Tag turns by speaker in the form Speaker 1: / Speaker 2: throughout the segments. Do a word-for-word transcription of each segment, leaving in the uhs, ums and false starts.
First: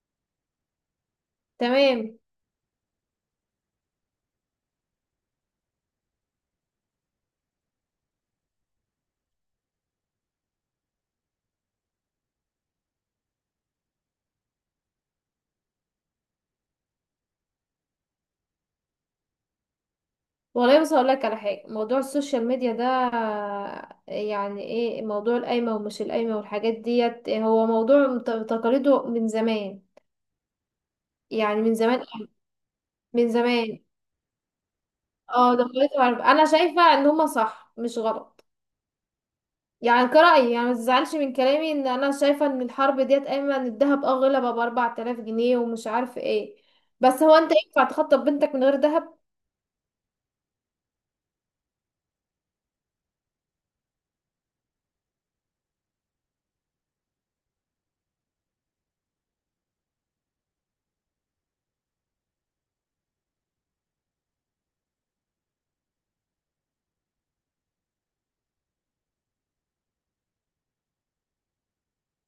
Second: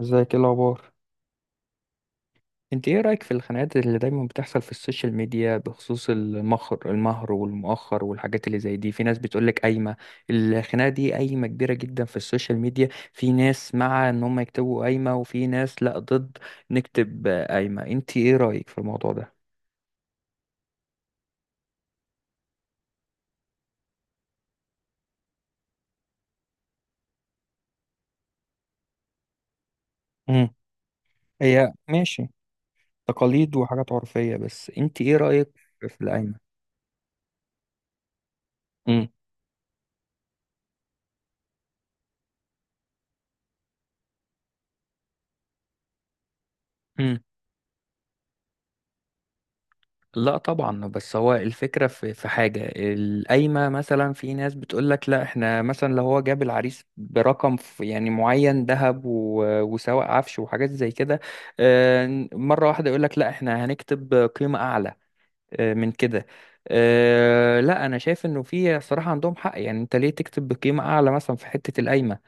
Speaker 1: ازيك، ايه الاخبار؟
Speaker 2: تمام.
Speaker 1: انت ايه رايك في الخناقات اللي دايما بتحصل في السوشيال ميديا بخصوص المهر المهر والمؤخر والحاجات اللي زي دي؟ في ناس بتقولك قايمه. الخناقه دي قايمه كبيره جدا في السوشيال ميديا. في ناس مع ان هم يكتبوا قايمه، وفي ناس لا، ضد نكتب قايمه. انت ايه رايك في الموضوع ده؟
Speaker 2: والله بس هقول لك على حاجه، موضوع السوشيال ميديا ده، يعني ايه موضوع القايمه ومش القايمه والحاجات ديت، هو موضوع مت- تقاليده من زمان.
Speaker 1: امم
Speaker 2: يعني
Speaker 1: هي
Speaker 2: من زمان.
Speaker 1: ماشي،
Speaker 2: من
Speaker 1: تقاليد
Speaker 2: زمان.
Speaker 1: وحاجات عرفيه، بس انت ايه رايك
Speaker 2: اه
Speaker 1: في
Speaker 2: دخلته، عارف،
Speaker 1: القايمه؟
Speaker 2: انا شايفه ان هما صح مش غلط. يعني كرأيي، يعني ما تزعلش من كلامي، ان انا شايفه ان الحرب ديت قايمه. ان الذهب اه غلى بقى ب أربعة آلاف جنيه ومش عارف ايه.
Speaker 1: امم
Speaker 2: بس هو انت ينفع تخطب بنتك من غير ذهب؟
Speaker 1: لا طبعا، بس هو الفكرة في في حاجة القايمة، مثلا في ناس بتقولك لا احنا مثلا لو هو جاب العريس برقم ف- يعني معين ذهب و- وسواق عفش وحاجات زي كده. آه، مرة واحدة يقولك لا احنا هنكتب قيمة أعلى آه، من كده. آه، لا، أنا شايف إنه في صراحة عندهم حق، يعني أنت ليه تكتب بقيمة أعلى مثلا في حتة القايمة؟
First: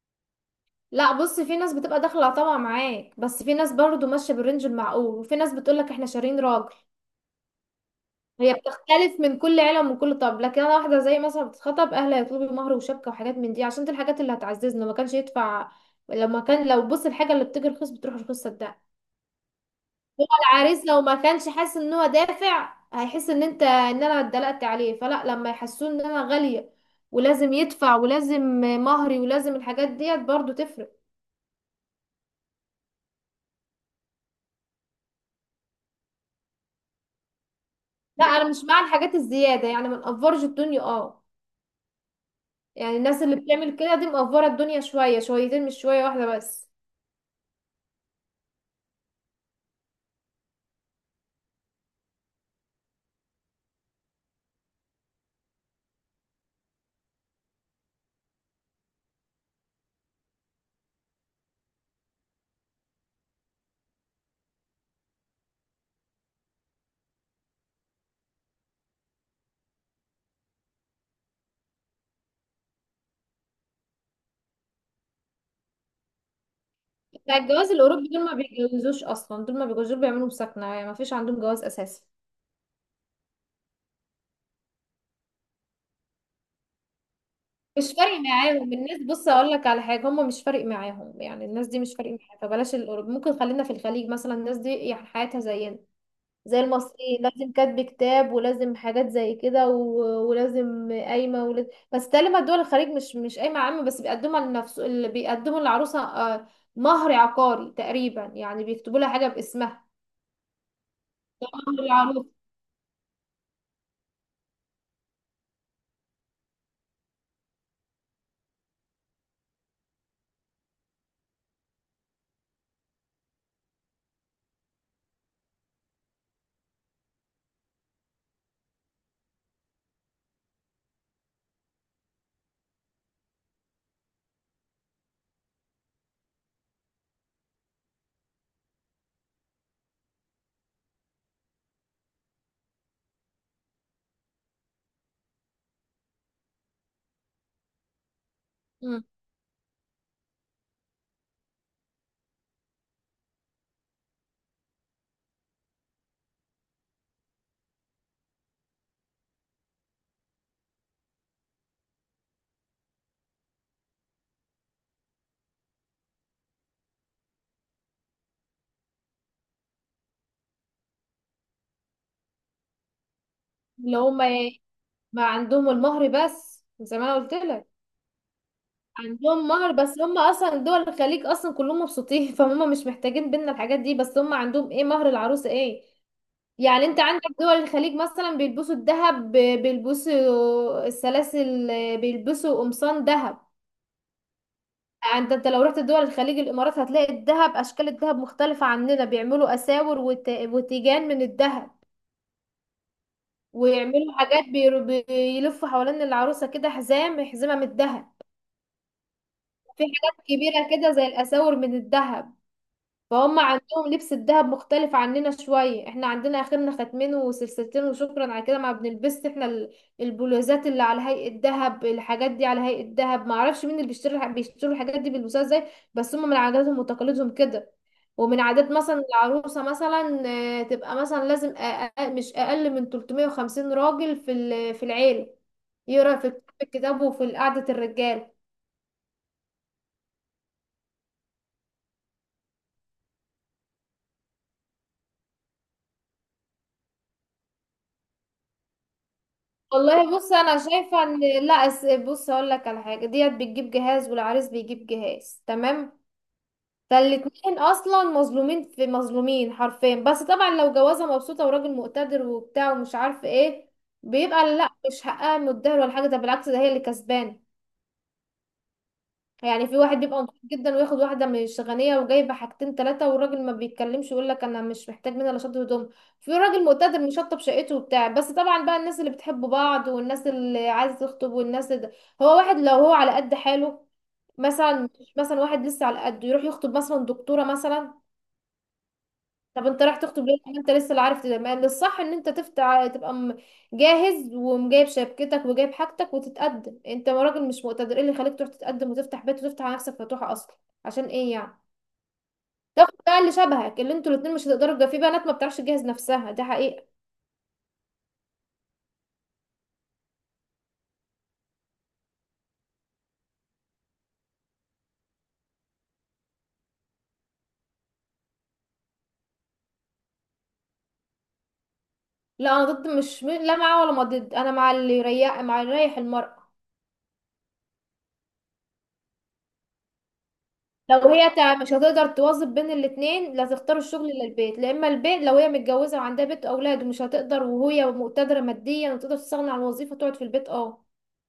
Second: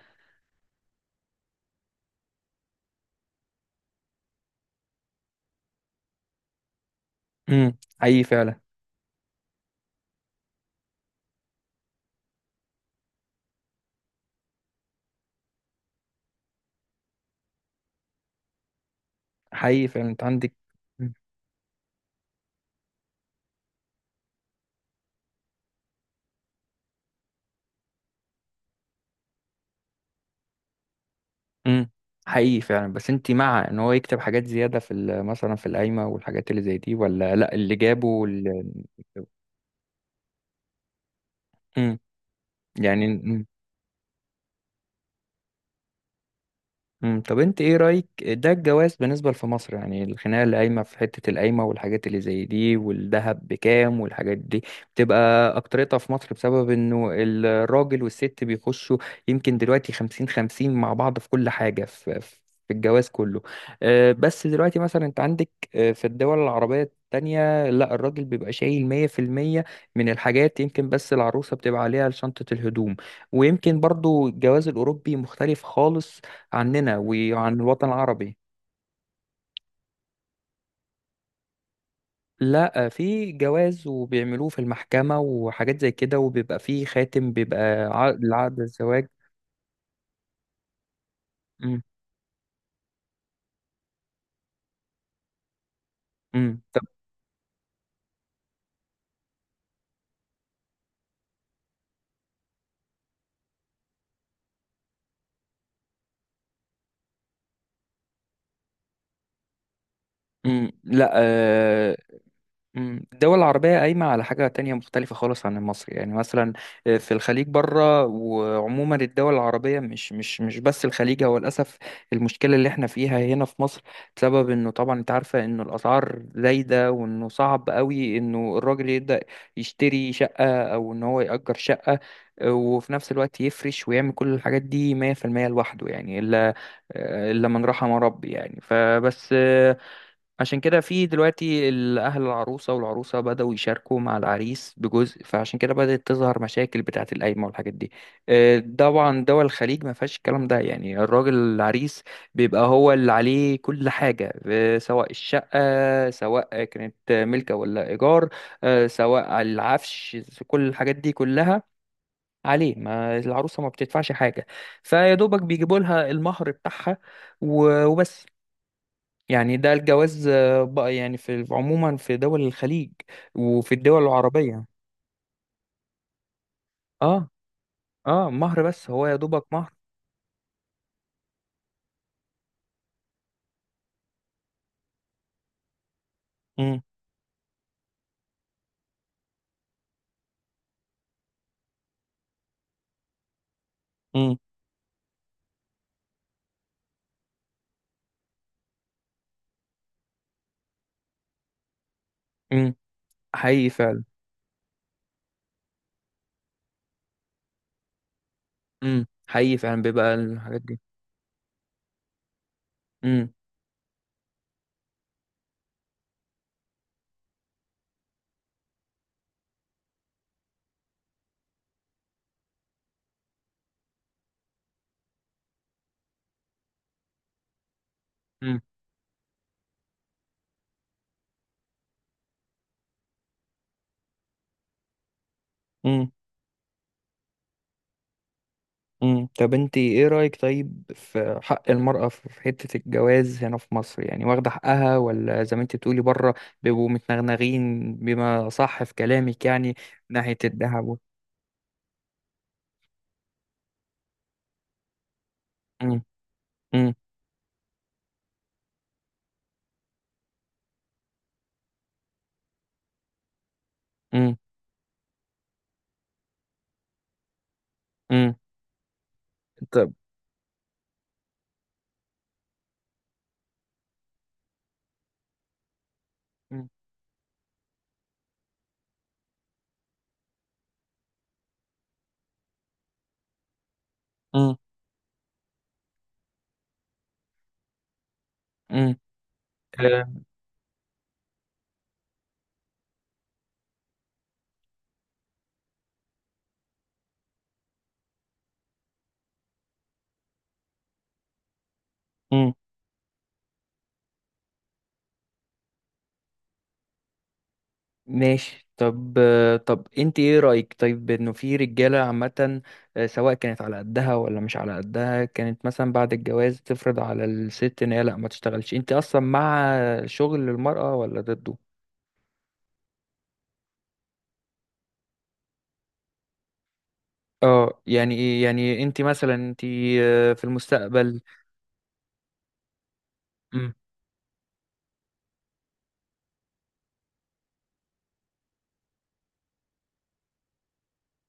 Speaker 2: لا، بص، في ناس بتبقى داخله طبعا معاك، بس في ناس برضو ماشيه بالرينج المعقول، وفي ناس بتقولك احنا شارين راجل.
Speaker 1: مم، حقيقي
Speaker 2: هي
Speaker 1: فعلا.
Speaker 2: بتختلف من كل عيله ومن كل طب. لكن انا واحده زي مثلا بتتخطب، اهلها يطلبوا مهر وشبكه وحاجات من دي، عشان دي الحاجات اللي هتعززنا. ما كانش يدفع. لما كان، لو بص، الحاجه اللي بتيجي رخيص بتروح رخيص، صدق.
Speaker 1: حقيقي فعلا أنت
Speaker 2: هو
Speaker 1: عندك.
Speaker 2: العريس لو ما كانش حاسس ان هو دافع، هيحس ان انت، ان انا اتدلقت عليه. فلا، لما يحسوه ان انا غاليه ولازم يدفع، ولازم مهري، ولازم الحاجات ديت برضو تفرق.
Speaker 1: امم حقيقي فعلا. بس انت مع ان هو يكتب حاجات زيادة في ال- مثلا في القايمة والحاجات اللي زي دي، ولا لا اللي جابه
Speaker 2: لا، انا
Speaker 1: وال...
Speaker 2: مش مع الحاجات الزياده. يعني ما نقفرش الدنيا اه.
Speaker 1: امم
Speaker 2: يعني
Speaker 1: يعني.
Speaker 2: الناس اللي بتعمل كده دي مقفره الدنيا شويه شويتين مش شويه واحده بس.
Speaker 1: مم. طب انت ايه رأيك ده الجواز بالنسبة في مصر؟ يعني الخناقة اللي قايمة في حتة القايمة والحاجات اللي زي دي والذهب بكام والحاجات دي بتبقى أكترتها في مصر بسبب انه الراجل والست بيخشوا يمكن دلوقتي خمسين خمسين مع بعض في كل حاجة، في, في في الجواز كله. آه، بس دلوقتي مثلا انت عندك، آه، في الدول العربية التانية لا، الراجل بيبقى شايل مية في المية من الحاجات، يمكن بس العروسة بتبقى عليها شنطة الهدوم. ويمكن برضو الجواز الأوروبي مختلف خالص عننا
Speaker 2: بتاع
Speaker 1: وعن
Speaker 2: الجواز
Speaker 1: الوطن
Speaker 2: الاوروبي، دول ما
Speaker 1: العربي.
Speaker 2: بيتجوزوش اصلا. دول ما بيتجوزوش. دول بيعملوا مسكنه، يعني ما فيش عندهم جواز اساسي.
Speaker 1: لا، في جواز وبيعملوه في المحكمة وحاجات زي كده، وبيبقى فيه خاتم بيبقى
Speaker 2: مش فارق
Speaker 1: عقد لعقد
Speaker 2: معاهم الناس.
Speaker 1: الزواج.
Speaker 2: بص، اقول لك على حاجه، هم مش فارق معاهم. يعني الناس دي
Speaker 1: امم
Speaker 2: مش فارق معاها. فبلاش الاوروبي، ممكن خلينا في الخليج مثلا. الناس دي يعني حياتها زينا، زي
Speaker 1: امم طب.
Speaker 2: المصريين، لازم كاتب كتاب، ولازم حاجات زي كده، و- ولازم قايمه، ولازم. بس تقريبا دول الخليج مش مش قايمه عامه، بس بيقدمها لنفس اللي بيقدموا للعروسه، آه، مهر عقاري. تقريبا يعني بيكتبوا لها حاجه باسمها،
Speaker 1: امم لا
Speaker 2: مهر
Speaker 1: آه،
Speaker 2: العروسه.
Speaker 1: مم. الدول العربية قايمة على حاجة تانية مختلفة خالص عن المصري، يعني مثلا آه، في الخليج بره، وعموما الدول العربية مش مش مش بس الخليج هو، للأسف، المشكلة اللي احنا فيها هنا في مصر بسبب انه طبعا انت عارفة انه الأسعار زايدة، وانه صعب قوي انه الراجل يبدأ يشتري شقة او ان هو يأجر شقة وفي نفس الوقت يفرش ويعمل كل الحاجات دي مية في المية لوحده، يعني إلا آه، إلا من رحم ربي يعني. فبس آه، عشان كده في دلوقتي الأهل العروسة والعروسة بدأوا يشاركوا مع العريس بجزء، فعشان كده بدأت تظهر مشاكل بتاعة القايمة والحاجات دي. آه،
Speaker 2: مم.
Speaker 1: طبعا دول الخليج ما فيهاش الكلام ده، يعني الراجل العريس بيبقى هو اللي عليه كل حاجة، آه، سواء الشقة سواء كانت ملكة ولا إيجار، آه، سواء العفش، كل الحاجات دي كلها عليه، ما العروسة ما بتدفعش حاجة، فيا دوبك بيجيبوا لها المهر بتاعها و- وبس. يعني ده الجواز آه، بقى يعني في عموما في دول الخليج وفي
Speaker 2: اللي
Speaker 1: الدول
Speaker 2: هم إيه؟
Speaker 1: العربية.
Speaker 2: ما عندهم المهر بس زي ما انا
Speaker 1: اه.
Speaker 2: قلت لك.
Speaker 1: اه مهر بس، هو يا دوبك
Speaker 2: عندهم مهر
Speaker 1: مهر.
Speaker 2: بس. هم اصلا دول الخليج اصلا كلهم مبسوطين فهم مش محتاجين بينا الحاجات دي. بس هم عندهم ايه؟ مهر العروسه. ايه
Speaker 1: امم
Speaker 2: يعني، انت عندك دول الخليج مثلا بيلبسوا الذهب ب- بيلبسوا السلاسل، بيلبسوا قمصان ذهب.
Speaker 1: امم
Speaker 2: يعني انت، انت لو رحت دول الخليج الامارات، هتلاقي الذهب، اشكال الذهب مختلفة عننا. بيعملوا اساور وت- وتيجان من الذهب.
Speaker 1: امم حقيقي فعلا.
Speaker 2: ويعملوا حاجات بير- بيلفوا حوالين العروسة كده حزام، حزمة من الذهب.
Speaker 1: امم حقيقي فعلا
Speaker 2: في
Speaker 1: بيبقى
Speaker 2: حاجات
Speaker 1: الحاجات
Speaker 2: كبيرة
Speaker 1: دي.
Speaker 2: كده زي الاساور من الذهب.
Speaker 1: امم
Speaker 2: فهم عندهم لبس الدهب مختلف عننا شوية. احنا عندنا اخرنا ختمين وسلسلتين وشكرا على كده. ما بنلبسش احنا ال- البلوزات اللي على هيئة دهب، الحاجات دي على هيئة دهب، ما اعرفش مين اللي بيشتري الح- بيشتروا الحاجات دي بيلبسوها ازاي. بس هم من عاداتهم وتقاليدهم كده. ومن
Speaker 1: امم
Speaker 2: عادات مثلا العروسة، مثلا، آه، تبقى مثلا لازم أقل، مش اقل من تلتمية راجل في ال- في العيلة
Speaker 1: امم
Speaker 2: يقرا في كتاب، الكتاب، وفي قعدة الرجال.
Speaker 1: امم طب انت ايه رأيك طيب في حق المرأة في في حتة الجواز هنا في مصر؟ يعني واخدة حقها ولا زي ما انت بتقولي بره بيبقوا متنغنغين بما صح في كلامك يعني. من
Speaker 2: والله بص،
Speaker 1: ناحية
Speaker 2: انا
Speaker 1: الذهب و-
Speaker 2: شايفه ان لا، أس- بص هقول لك على حاجه، ديت بتجيب جهاز والعريس بيجيب جهاز،
Speaker 1: امم
Speaker 2: تمام؟
Speaker 1: امم
Speaker 2: فالاتنين اصلا مظلومين، في مظلومين حرفيا. بس طبعا لو جوازه مبسوطه وراجل مقتدر وبتاع ومش عارف ايه،
Speaker 1: امم
Speaker 2: بيبقى لا، مش حقها متدهور ولا حاجه، ده بالعكس ده هي اللي كسبانه.
Speaker 1: امم
Speaker 2: يعني في
Speaker 1: طب.
Speaker 2: واحد بيبقى نضيف جدا وياخد واحده مش غنيه وجايبه حاجتين ثلاثه، والراجل ما بيتكلمش، يقول لك انا مش محتاج منها لا شط هدوم. في راجل مقتدر مشطب شقته وبتاع. بس طبعا بقى الناس اللي بتحب بعض، والناس اللي عايزه تخطب، والناس ده. هو واحد لو هو على قد حاله،
Speaker 1: امم
Speaker 2: مثلا، مش مثلا، واحد لسه على قد، يروح يخطب مثلا دكتوره مثلا؟
Speaker 1: امم
Speaker 2: طب انت راح
Speaker 1: آه،
Speaker 2: تخطب ليه؟ ما انت لسه، اللي عارف ده، ما الصح ان انت تفتح، تبقى م- جاهز ومجايب شبكتك وجايب حاجتك وتتقدم. انت راجل مش مقتدر، ايه اللي خليك تروح تتقدم وتفتح بيت وتفتح على نفسك فتوحة اصلا؟ عشان ايه يعني؟
Speaker 1: امم
Speaker 2: تاخد بقى اللي شبهك، اللي انتوا الاتنين مش هتقدروا تجا- في بنات ما بتعرفش تجهز نفسها، ده حقيقة.
Speaker 1: ماشي. طب آه، طب انت ايه رأيك طيب انه في رجالة عامة آه، سواء كانت على قدها ولا مش على قدها كانت مثلا بعد الجواز تفرض على الست ان هي لا ما تشتغلش؟ انت اصلا مع شغل المرأة ولا ضده؟
Speaker 2: لا، انا ضد، مش م- لا معاه ولا ما ضد. انا مع اللي يريح، مع اللي يريح المرأة.
Speaker 1: اه. يعني ايه يعني انت مثلا انت آه، في
Speaker 2: لو
Speaker 1: المستقبل؟
Speaker 2: هي تع- مش هتقدر توظف بين الاتنين، لا
Speaker 1: مم.
Speaker 2: تختار الشغل، لا البيت، لا، اما البيت، لو هي متجوزه وعندها بيت واولاد ومش هتقدر، وهي مقتدره ماديا وتقدر تستغنى عن الوظيفه، تقعد في البيت اه.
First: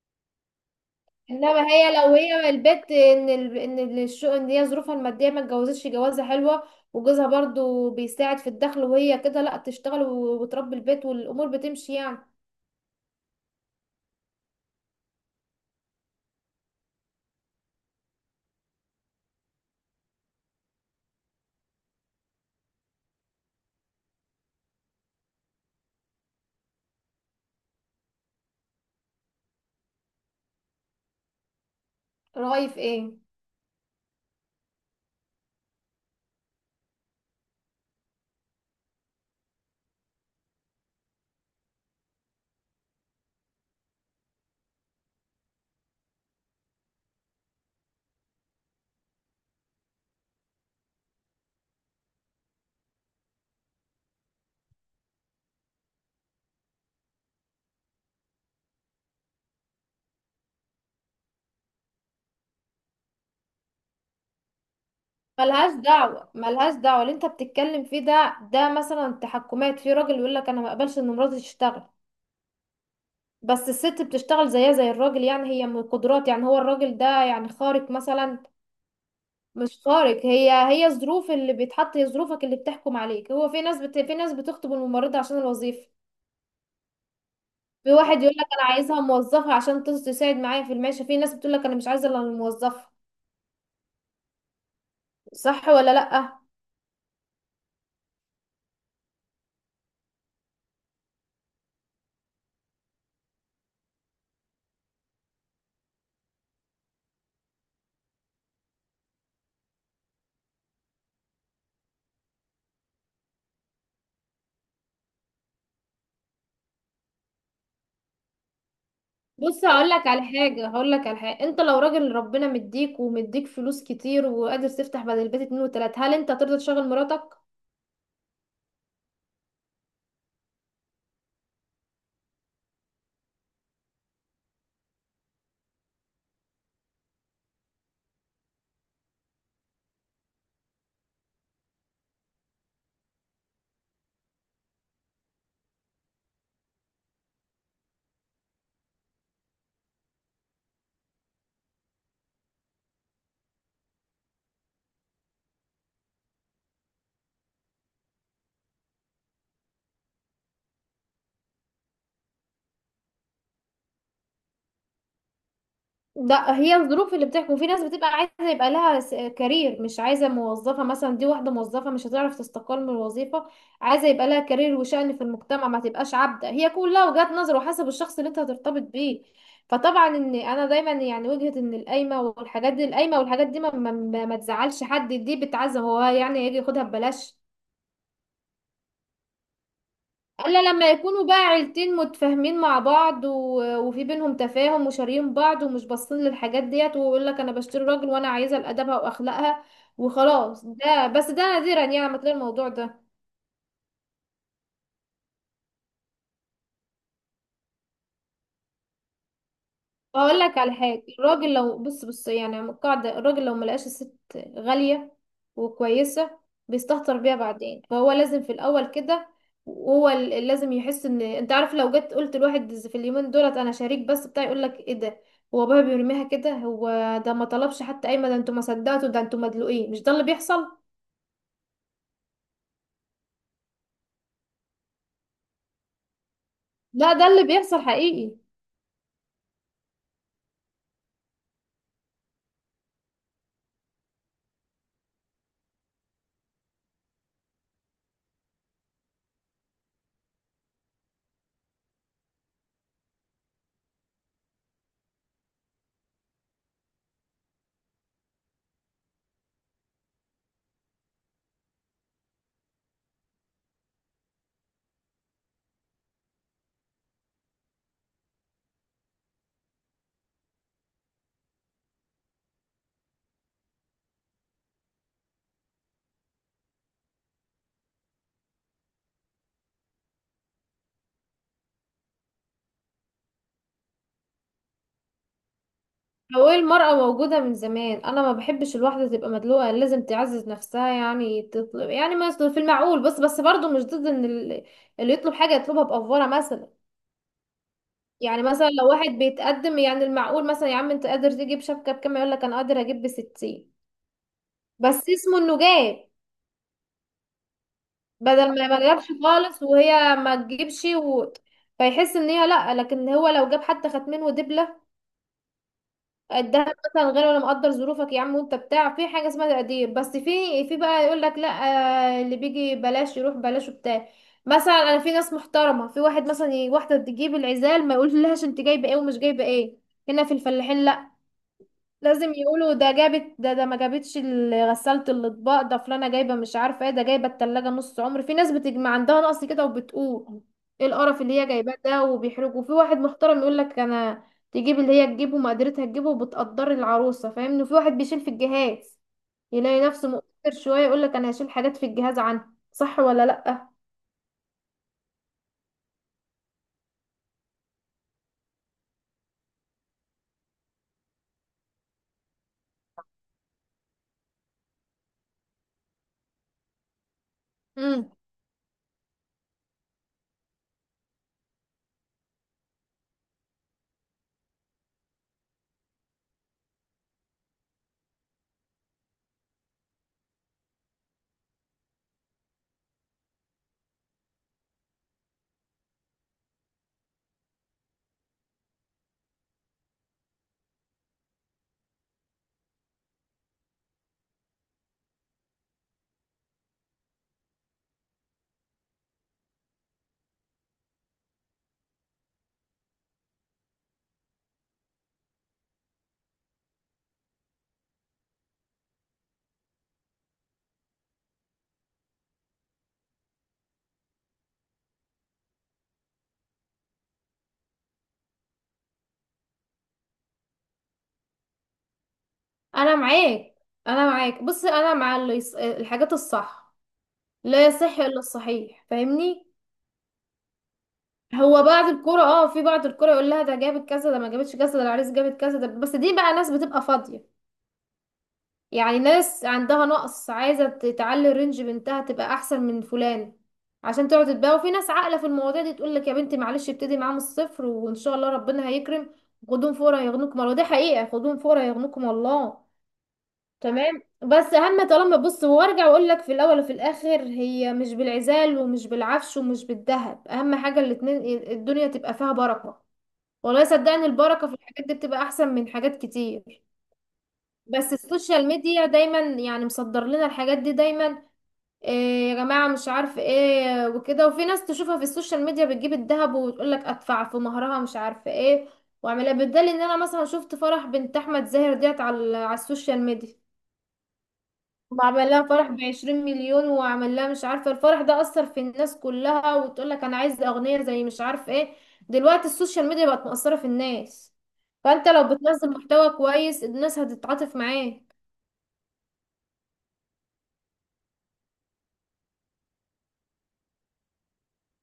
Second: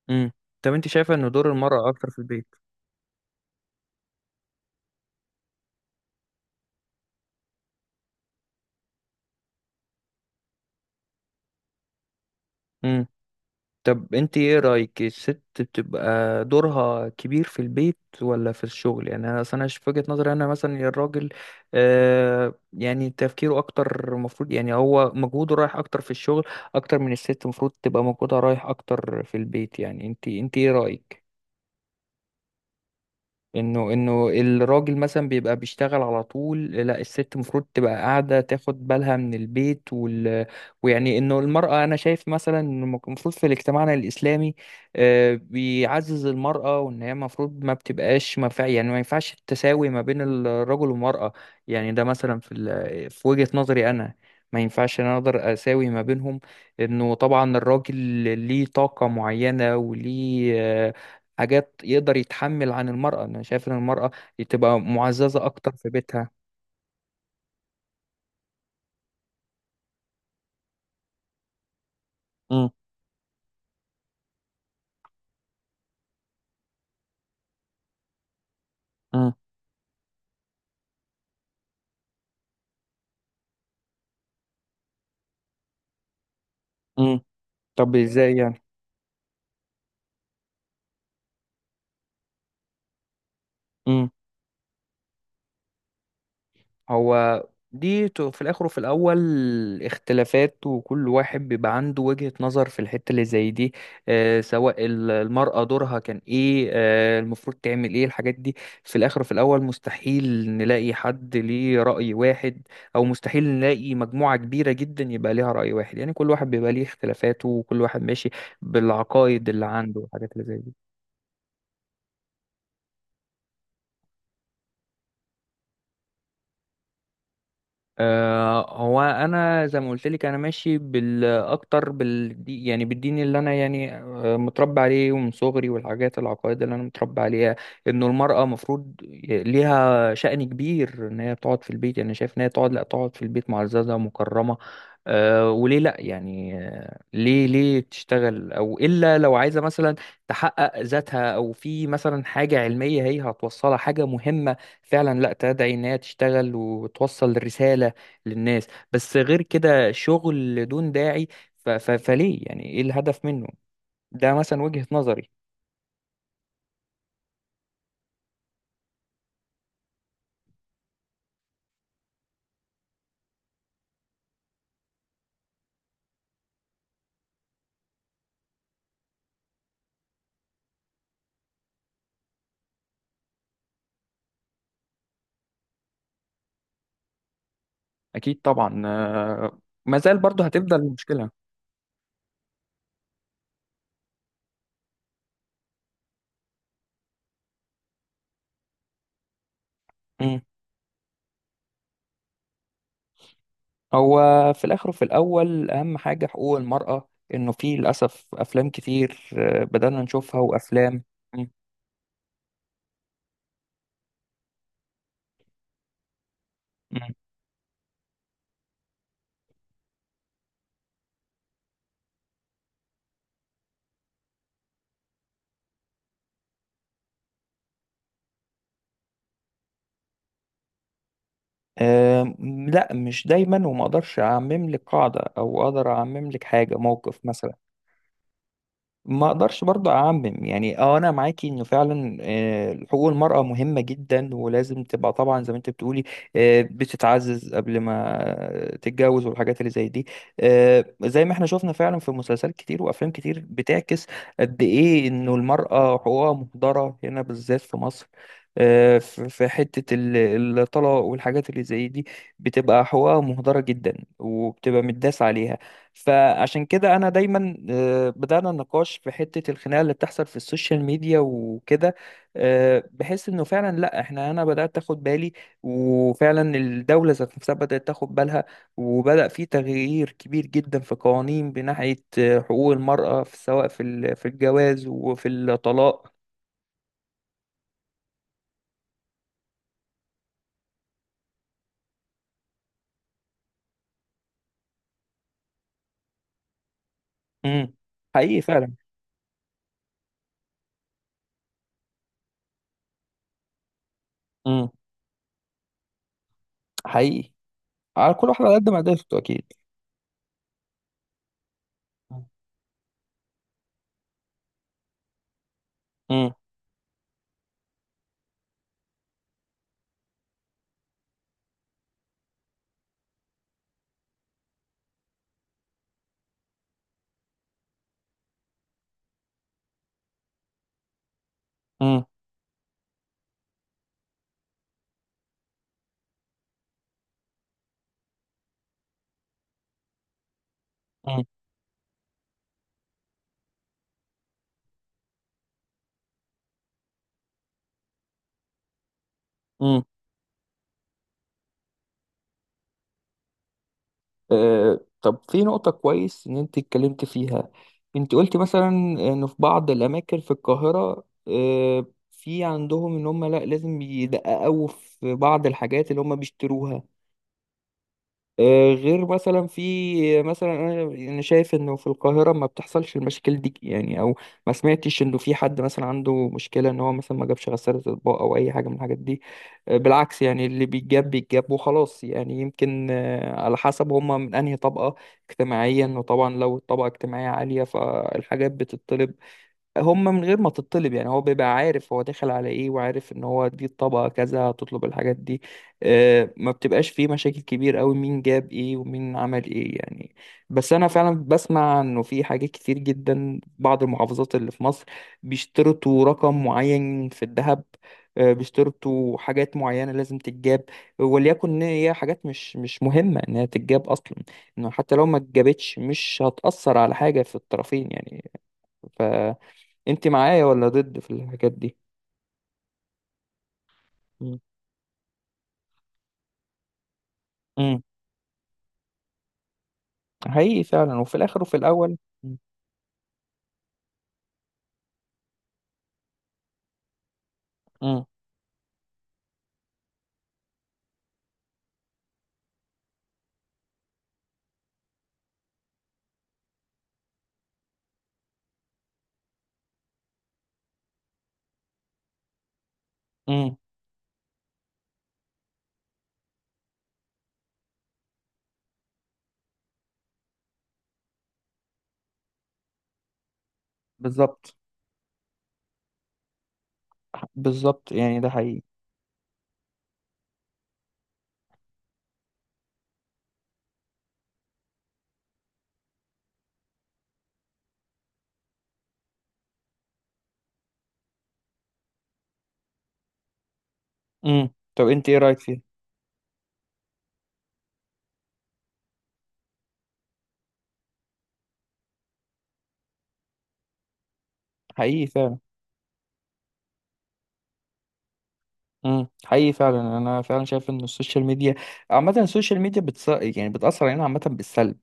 Speaker 1: امم طب انت شايفة ان دور
Speaker 2: انما
Speaker 1: المرأة
Speaker 2: هي
Speaker 1: اكتر
Speaker 2: لو
Speaker 1: في
Speaker 2: هي
Speaker 1: البيت؟
Speaker 2: البيت، ان ال... ان الشغل، ان هي ظروفها الماديه ما اتجوزتش جوازه حلوه، وجوزها برضو بيساعد في الدخل وهي كده، لا تشتغل و- وتربي البيت والامور بتمشي يعني.
Speaker 1: طب انت ايه رأيك الست بتبقى دورها كبير في البيت ولا في الشغل؟ يعني انا اصلا في وجهة نظري انا مثلا يا الراجل آه يعني تفكيره اكتر المفروض، يعني هو مجهوده رايح اكتر في الشغل اكتر من الست، المفروض تبقى مجهودها رايح اكتر في البيت. يعني انت انت ايه رأيك؟
Speaker 2: رأي في ايه؟
Speaker 1: انه انه الراجل مثلا بيبقى بيشتغل على طول، لا الست المفروض تبقى قاعده تاخد بالها من البيت وال... ويعني انه المراه انا شايف مثلا إنه المفروض في مجتمعنا الاسلامي آه، بيعزز المراه وان هي المفروض ما بتبقاش ما فيع- يعني ما ينفعش التساوي ما بين الرجل والمراه. يعني ده مثلا في ال... في وجهه نظري انا. ما ينفعش انا اقدر اساوي ما بينهم. انه طبعا الراجل ليه طاقه معينه وليه آه، حاجات يقدر يتحمل عن المرأة. أنا شايف إن المرأة تبقى معززة أكتر
Speaker 2: ملهاش
Speaker 1: في
Speaker 2: دعوة
Speaker 1: بيتها.
Speaker 2: ملهاش دعوة اللي انت بتتكلم فيه ده، ده مثلا تحكمات، في راجل يقول لك انا ما اقبلش ان مراتي تشتغل.
Speaker 1: امم
Speaker 2: بس الست بتشتغل زيها زي الراجل. يعني هي من القدرات، يعني هو الراجل ده يعني خارق مثلا؟
Speaker 1: امم
Speaker 2: مش خارق. هي، هي الظروف اللي بيتحط، هي ظروفك اللي بتحكم عليك. هو في ناس بت... في ناس بتخطب الممرضة عشان الوظيفة.
Speaker 1: امم
Speaker 2: في
Speaker 1: طب
Speaker 2: واحد يقول
Speaker 1: إزاي
Speaker 2: لك
Speaker 1: يعني؟
Speaker 2: انا عايزها موظفة عشان تس- تساعد معايا في المعيشة. في ناس بتقول لك انا مش عايزة الا الموظفة، صح ولا لأ؟
Speaker 1: هو دي ت- في الاخر وفي الاول اختلافات، وكل واحد بيبقى عنده وجهة نظر في الحتة اللي زي دي، آه، سواء ال- المرأة دورها كان ايه، آه، المفروض تعمل ايه، الحاجات دي. في الاخر وفي الاول مستحيل نلاقي حد ليه رأي واحد، او مستحيل نلاقي مجموعة كبيرة جدا يبقى ليها رأي واحد. يعني كل واحد بيبقى ليه اختلافاته وكل واحد ماشي بالعقائد اللي
Speaker 2: بص هقول
Speaker 1: عنده
Speaker 2: لك على
Speaker 1: والحاجات اللي زي
Speaker 2: حاجة،
Speaker 1: دي.
Speaker 2: هقول لك على حاجة، انت لو راجل ربنا مديك ومديك فلوس كتير، وقادر تفتح بدل البيت اتنين وتلاتة، هل انت ترضى تشغل مراتك؟
Speaker 1: آه، هو انا زي ما قلت لك انا ماشي بالاكتر بال يعني بالدين اللي انا يعني آه، متربى عليه ومن صغري، والحاجات العقائد اللي انا متربى عليها انه المرأة مفروض ليها شأن كبير ان هي تقعد في البيت. يعني شايف ان هي تقعد لا تقعد في البيت معززة ومكرمة، أه، وليه لا؟ يعني آه، ليه ليه تشتغل؟ او الا لو عايزة مثلا تحقق ذاتها، او في مثلا حاجة علمية هي هتوصلها حاجة مهمة فعلا، لا تدعي ان هي تشتغل وتوصل رسالة للناس. بس غير كده شغل دون داعي، ف... ف... فليه يعني؟ ايه الهدف منه؟ ده مثلا وجهة نظري.
Speaker 2: ده هي الظروف اللي بتحكم. في ناس بتبقى عايزه يبقى لها س- كارير، مش عايزه موظفه، مثلا دي واحده موظفه مش هتعرف تستقل من الوظيفه. عايزه يبقى لها كارير وشأن في المجتمع، ما تبقاش عبده. هي كلها وجهات نظر وحسب الشخص اللي انت هترتبط بيه. فطبعا ان انا دايما يعني وجهه ان القايمه والحاجات دي، القايمه والحاجات دي ما, ما, ما ما تزعلش حد، دي بتعزم هو يعني يجي ياخدها ببلاش.
Speaker 1: اكيد طبعا. آه، ما زال برضه
Speaker 2: الا
Speaker 1: هتفضل
Speaker 2: لما يكونوا
Speaker 1: المشكلة.
Speaker 2: بقى عيلتين متفاهمين مع بعض و... وفي بينهم تفاهم وشاريين بعض ومش باصين للحاجات ديت، ويقول لك انا بشتري راجل وانا عايزه لادبها واخلاقها
Speaker 1: مم.
Speaker 2: وخلاص. ده بس ده نادرا يعني ما تلاقي الموضوع ده.
Speaker 1: هو في الاخر وفي الاول اهم حاجة حقوق المرأة، انه في للاسف افلام كتير آه، بدأنا
Speaker 2: اقول
Speaker 1: نشوفها
Speaker 2: لك على
Speaker 1: وافلام.
Speaker 2: حاجه،
Speaker 1: مم.
Speaker 2: الراجل لو بص بص يعني، عم القاعده، الراجل لو ملقاش الست غاليه وكويسه،
Speaker 1: مم.
Speaker 2: بيستهتر بيها بعدين. فهو لازم في الاول كده، وهو ال- لازم يحس ان، انت عارف لو جيت قلت لواحد ز- في اليومين دولت، انا شريك بس بتاع يقول لك ايه ده؟ هو بابا بيرميها كده. هو ده ما طلبش حتى قايمه، ده انتوا ما صدقتوا، ده انتوا مدلوقين. مش ده اللي بيحصل.
Speaker 1: آم، لا، مش دايما. وما اقدرش اعمم لك قاعدة، او اقدر اعمم لك حاجة
Speaker 2: لا
Speaker 1: موقف
Speaker 2: ده اللي
Speaker 1: مثلا.
Speaker 2: بيحصل حقيقي.
Speaker 1: ما اقدرش برضو اعمم. يعني اه انا معاكي انه فعلا آه، حقوق المرأة مهمة جدا ولازم تبقى طبعا زي ما انت بتقولي، آه، بتتعزز قبل ما تتجوز، والحاجات اللي زي دي. آه، زي ما احنا شفنا فعلا في مسلسلات كتير وافلام كتير بتعكس قد ايه انه المرأة حقوقها مهدرة هنا بالذات في مصر، آه، في في حتة ال- الطلاق والحاجات اللي زي دي، بتبقى حقوقها مهدرة جدا وبتبقى متداس عليها. فعشان كده انا دايما آه، بدأنا النقاش في حتة الخناقة اللي بتحصل في السوشيال ميديا وكده. آه، بحس انه فعلا لا احنا انا بدأت اخد بالي، وفعلا الدولة ذات نفسها بدأت تاخد بالها، وبدأ في تغيير كبير جدا في قوانين بناحية آه، حقوق المرأة في سواء في ال- في الجواز وفي الطلاق.
Speaker 2: هو المرأة موجودة من زمان. أنا ما بحبش الواحدة تبقى مدلوقة، لازم تعزز نفسها، يعني تطلب يعني مثلا في المعقول. بس، بس برضه مش ضد إن ال- اللي يطلب حاجة يطلبها بأفورة مثلا.
Speaker 1: امم حقيقي
Speaker 2: يعني مثلا
Speaker 1: فعلا.
Speaker 2: لو واحد بيتقدم، يعني المعقول مثلا، يا عم أنت قادر تجيب شبكة بكام؟ يقول لك أنا قادر أجيب بستين.
Speaker 1: امم
Speaker 2: بس اسمه إنه جاب،
Speaker 1: حقيقي. على كل واحد على
Speaker 2: بدل ما
Speaker 1: قد ما
Speaker 2: ما جابش
Speaker 1: قدرته اكيد.
Speaker 2: خالص وهي ما تجيبش و... فيحس إن هي لأ. لكن هو لو جاب حتى خاتمين ودبلة
Speaker 1: امم
Speaker 2: الدهب مثلا، غير ولا مقدر ظروفك يا عم؟ وانت بتاع، في حاجه اسمها تقدير. بس في، في بقى يقول لك لا آه، اللي بيجي بلاش يروح بلاش وبتاع. مثلا انا في ناس محترمه، في واحد مثلا ي- واحده تجيب العزال ما يقولش لهاش انت جايبه ايه ومش جايبه ايه. هنا في الفلاحين لا،
Speaker 1: امم
Speaker 2: لازم يقولوا ده جابت، ده ده ما جابتش ال- غسالة الاطباق، ده فلانة جايبة مش عارفة ايه، ده جايبة التلاجة نص عمر. في ناس بتجمع عندها نقص كده وبتقول ايه القرف اللي هي جايباه ده، وبيحرجوا. في واحد محترم يقول لك انا، تجيب اللي هي تجيبه ما قدرتها تجيبه، وبتقدر العروسة، فاهمني؟ وفي واحد بيشيل في الجهاز، يلاقي
Speaker 1: امم
Speaker 2: نفسه مقصر شوية، يقول لك انا هشيل حاجات في الجهاز عنها، صح ولا لأ؟
Speaker 1: آه، طب في نقطة كويس إن أنت اتكلمت فيها. أنت قلت مثلا إن في بعض الأماكن في القاهرة آه، في عندهم إن هم لأ لازم يدققوا في بعض الحاجات اللي هم بيشتروها.
Speaker 2: امم.
Speaker 1: آه، غير مثلا في مثلا انا أنا شايف انه في القاهره ما بتحصلش المشاكل دي، يعني او ما سمعتش انه في حد مثلا عنده مشكله ان هو مثلا ما جابش غساله اطباق او اي حاجه من الحاجات دي. آه، بالعكس، يعني اللي بيتجاب بيتجاب وخلاص. يعني يمكن آه، على حسب هم من انهي طبقه اجتماعيا، وطبعا لو الطبقه اجتماعيه عاليه فالحاجات بتطلب هم من غير ما تطلب، يعني هو بيبقى عارف هو داخل على ايه، وعارف ان هو دي الطبقة كذا هتطلب الحاجات دي. آه، ما بتبقاش فيه مشاكل كبير قوي مين جاب ايه ومين عمل ايه يعني. بس انا فعلا بسمع انه في حاجات كتير جدا بعض المحافظات اللي في مصر بيشترطوا رقم معين في الذهب، آه، بيشترطوا حاجات معينة لازم تتجاب. وليكن ان هي حاجات مش مش مهمة انها تتجاب اصلا، انه حتى لو ما اتجابتش مش هتأثر على حاجة في الطرفين. يعني انت معايا ولا ضد في الحاجات دي؟
Speaker 2: انا معاك، انا
Speaker 1: مم.
Speaker 2: معاك. بص انا مع اللي يص... الحاجات الصح. لا
Speaker 1: مم.
Speaker 2: يصح الا الصحيح، فاهمني؟
Speaker 1: حقيقي فعلا، وفي الاخر وفي
Speaker 2: هو بعض
Speaker 1: الاول،
Speaker 2: الكرة
Speaker 1: مم.
Speaker 2: اه، في بعض الكرة يقول لها ده جابت كذا، ده ما جابتش كذا، ده العريس جابت كذا. ده بس دي بقى ناس بتبقى فاضية،
Speaker 1: مم.
Speaker 2: يعني ناس عندها نقص عايزة ت- تعلي الرينج بنتها تبقى احسن من فلان، عشان تقعد تتباهى. وفي ناس عاقلة في المواضيع دي تقول لك يا بنتي معلش، ابتدي معاه من الصفر وان شاء الله ربنا هيكرم. خدوهم فورا يغنوكم الله، دي حقيقة، خدوهم فورا يغنوكم الله.
Speaker 1: مم.
Speaker 2: تمام. بس اهم، طالما، بص وارجع واقول لك، في الاول وفي الاخر هي مش بالعزال ومش بالعفش ومش بالذهب، اهم حاجة الاتنين الدنيا تبقى فيها بركة. والله صدقني البركة في
Speaker 1: بالظبط،
Speaker 2: الحاجات دي بتبقى احسن من حاجات كتير.
Speaker 1: بالظبط
Speaker 2: بس
Speaker 1: يعني ده
Speaker 2: السوشيال
Speaker 1: حقيقي.
Speaker 2: ميديا دايما يعني مصدر لنا الحاجات دي دايما. إيه يا جماعة مش عارف ايه وكده. وفي ناس تشوفها في السوشيال ميديا بتجيب الذهب وتقول لك ادفع في مهرها مش عارف ايه. واعملها بالدليل، ان انا مثلا شفت فرح بنت احمد زاهر ديت على، على السوشيال ميديا،
Speaker 1: مم. طب انت ايه
Speaker 2: وعمل
Speaker 1: رايك
Speaker 2: لها
Speaker 1: فيها؟
Speaker 2: فرح بعشرين مليون وعمل لها مش عارفة. الفرح ده أثر في الناس كلها وتقول لك أنا عايز أغنية زي مش عارفة ايه. دلوقتي السوشيال ميديا بقت مأثرة في الناس.
Speaker 1: حقيقي
Speaker 2: فأنت لو
Speaker 1: فعلا.
Speaker 2: بتنزل محتوى كويس الناس هتتعاطف معاه.
Speaker 1: امم حقيقي فعلا. يعني انا فعلا شايف ان السوشيال ميديا عامه السوشيال ميديا بتص... يعني بتاثر علينا عامه بالسلب،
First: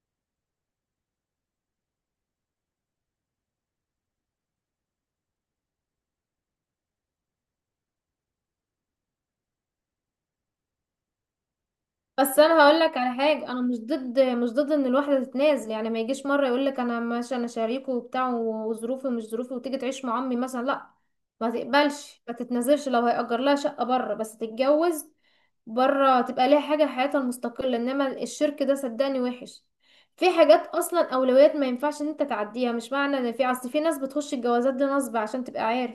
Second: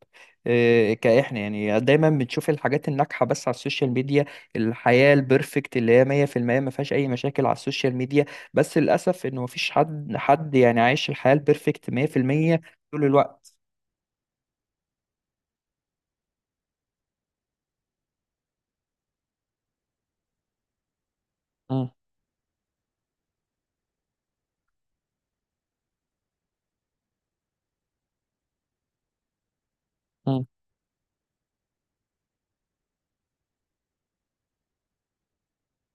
Speaker 1: إيه كاحنا يعني دايما بنشوف الحاجات الناجحه بس على السوشيال ميديا، الحياه البرفكت اللي هي مية في المية ما فيهاش اي مشاكل على السوشيال ميديا. بس للاسف انه ما فيش حد حد يعني عايش الحياه البرفكت
Speaker 2: بس
Speaker 1: مية في المية
Speaker 2: انا هقول لك
Speaker 1: طول
Speaker 2: على حاجه،
Speaker 1: الوقت.
Speaker 2: انا مش ضد مش ضد ان الواحده تتنازل. يعني ما يجيش مره يقول لك انا ماشي انا شريكه وبتاع وظروفي ومش ظروفي وتيجي تعيش مع امي مثلا، لا. ما
Speaker 1: امم
Speaker 2: تقبلش، ما تتنازلش. لو هيأجر لها شقه بره بس تتجوز بره، تبقى ليها حاجه، حياتها المستقله. انما الشرك ده صدقني وحش. في
Speaker 1: امم
Speaker 2: حاجات اصلا اولويات ما ينفعش ان انت تعديها. مش معنى ان في اصل، في ناس بتخش الجوازات دي نصب، عشان تبقى عارف،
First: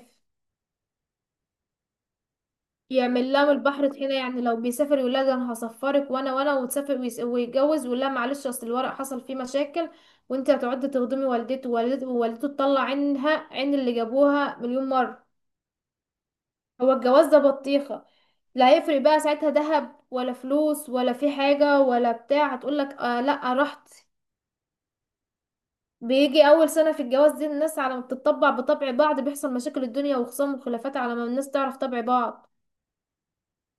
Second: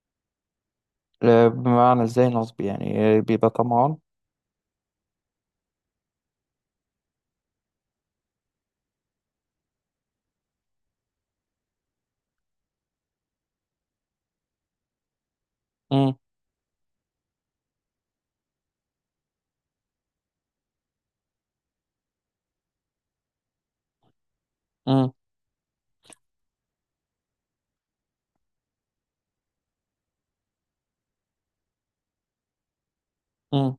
Speaker 1: آه، بمعنى ازاي نصب؟ يعني آه،
Speaker 2: يعمل لها
Speaker 1: بيبقى
Speaker 2: من البحر
Speaker 1: طمعان.
Speaker 2: طحينة. يعني لو بيسافر يقول لها ده انا هسفرك، وانا وانا، وتسافر ويس- ويتجوز ويقول لها معلش اصل الورق حصل فيه مشاكل، وانت هتقعدي تخدمي والدته ووالدته ووالدته، تطلع عينها عين اللي جابوها مليون مرة.
Speaker 1: امم
Speaker 2: هو الجواز ده بطيخة؟ لا، هيفرق بقى ساعتها ذهب ولا فلوس ولا في حاجة ولا بتاع؟ هتقول لك آه لا رحت.
Speaker 1: امم
Speaker 2: بيجي اول سنة في الجواز دي الناس على ما بتطبع بطبع بعض، بيحصل مشاكل الدنيا وخصام وخلافات على ما الناس تعرف طبع بعض.
Speaker 1: امم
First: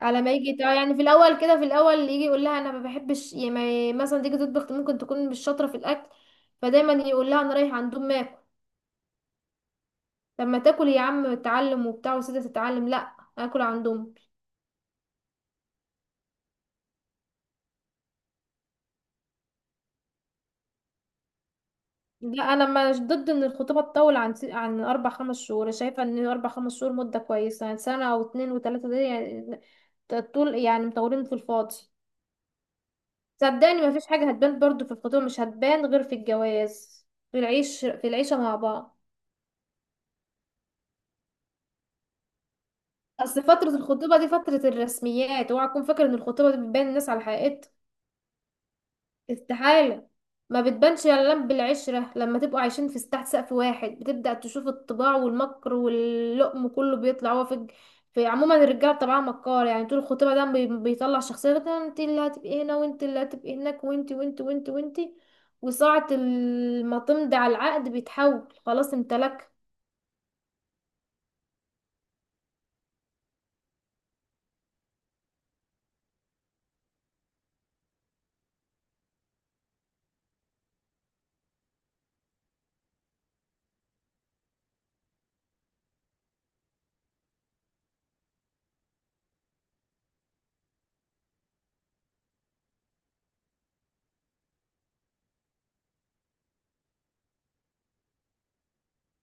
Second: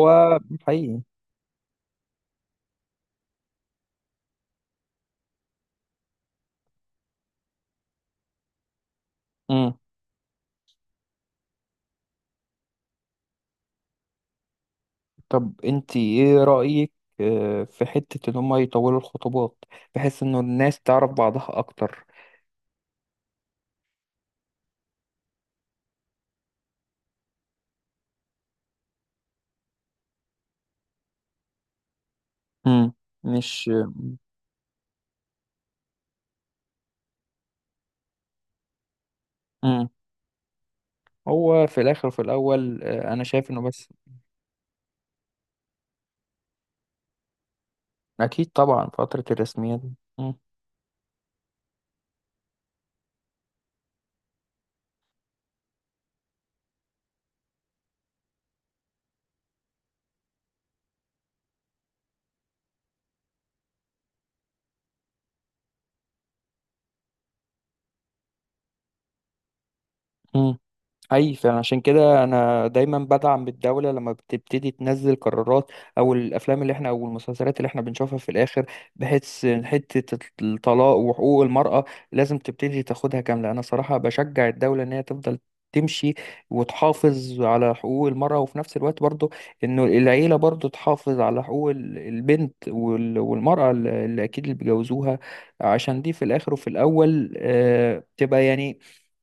Speaker 2: على ما يجي تع- يعني
Speaker 1: حقيقي.
Speaker 2: في الاول كده، في الاول يجي يقول لها انا ما بحبش، يعني ما- مثلا تيجي تطبخ ممكن تكون مش شاطره في الاكل، فدايما يقول لها انا رايح عندهم ماكل.
Speaker 1: مم.
Speaker 2: طب ما تاكل يا عم، اتعلم وبتاع وسيده تتعلم، لا اكل عندهم.
Speaker 1: طب انت ايه رأيك آه، في حتة ان هما يطولوا الخطوبات بحيث انه الناس تعرف بعضها اكتر؟
Speaker 2: لا انا مش ضد ان الخطوبه تطول عن س- عن اربع خمس شهور. أنا شايفه ان اربع خمس شهور مده كويسه. يعني سنه او اتنين وتلاته دي يعني ت- طول، يعني مطولين في الفاضي.
Speaker 1: امم مش
Speaker 2: صدقني ما فيش حاجه هتبان برضو في الخطوبه، مش هتبان غير في الجواز، في العيش، في العيشه مع بعض.
Speaker 1: امم هو في الاخر وفي الاول آه، انا
Speaker 2: اصل
Speaker 1: شايف انه
Speaker 2: فترة
Speaker 1: بس.
Speaker 2: الخطوبة دي فترة الرسميات. اوعى تكون فاكر ان الخطوبة دي بتبين الناس على حقيقتها،
Speaker 1: اكيد طبعا فترة الرسميات.
Speaker 2: استحالة.
Speaker 1: مم.
Speaker 2: ما بتبانش الا لما بالعشرة، لما تبقوا عايشين في تحت سقف واحد، بتبدأ تشوف الطباع والمكر واللقم كله بيطلع. هو في الج- في عموما الرجالة طبعا مكار. يعني طول الخطوبة ده بي- بيطلع شخصية انت اللي هتبقي هنا وانت اللي هتبقي هناك، وانت وانت وانت وانت. وساعة ال- ما تمضي على العقد بيتحول خلاص امتلك.
Speaker 1: مم. اي فعلا عشان كده انا دايما بدعم الدوله لما بتبتدي تنزل قرارات، او الافلام اللي احنا او المسلسلات اللي احنا بنشوفها في الاخر، بحيث حته الطلاق وحقوق المراه لازم تبتدي تاخدها كامله. انا صراحه بشجع الدوله ان هي تفضل تمشي وتحافظ على حقوق المرأة، وفي نفس الوقت برضو إنه العيلة برضو تحافظ على حقوق ال- البنت وال- والمرأة اللي اللي أكيد اللي بيجوزوها، عشان دي في الآخر وفي الأول آه، تبقى يعني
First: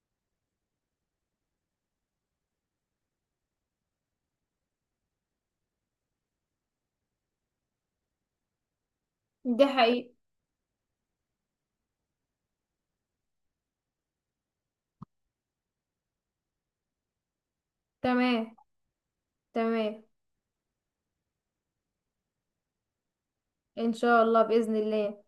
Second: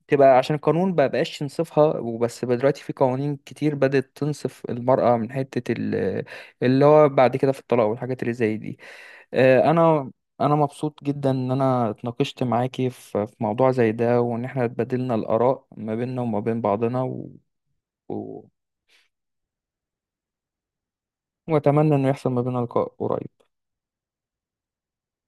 Speaker 1: تبقى عشان القانون ما بقاش ينصفها. وبس بقى دلوقتي في قوانين كتير بدأت تنصف المرأة من حتة ال- اللي هو بعد كده في الطلاق والحاجات اللي زي دي.
Speaker 2: دي
Speaker 1: آه،
Speaker 2: حقيقة.
Speaker 1: انا انا مبسوط جدا ان انا اتناقشت معاكي في في موضوع زي ده وان احنا اتبادلنا الآراء ما بيننا وما بين بعضنا و... و...
Speaker 2: تمام. تمام.
Speaker 1: واتمنى انه يحصل ما بيننا لقاء قريب.
Speaker 2: ان شاء الله، بإذن الله.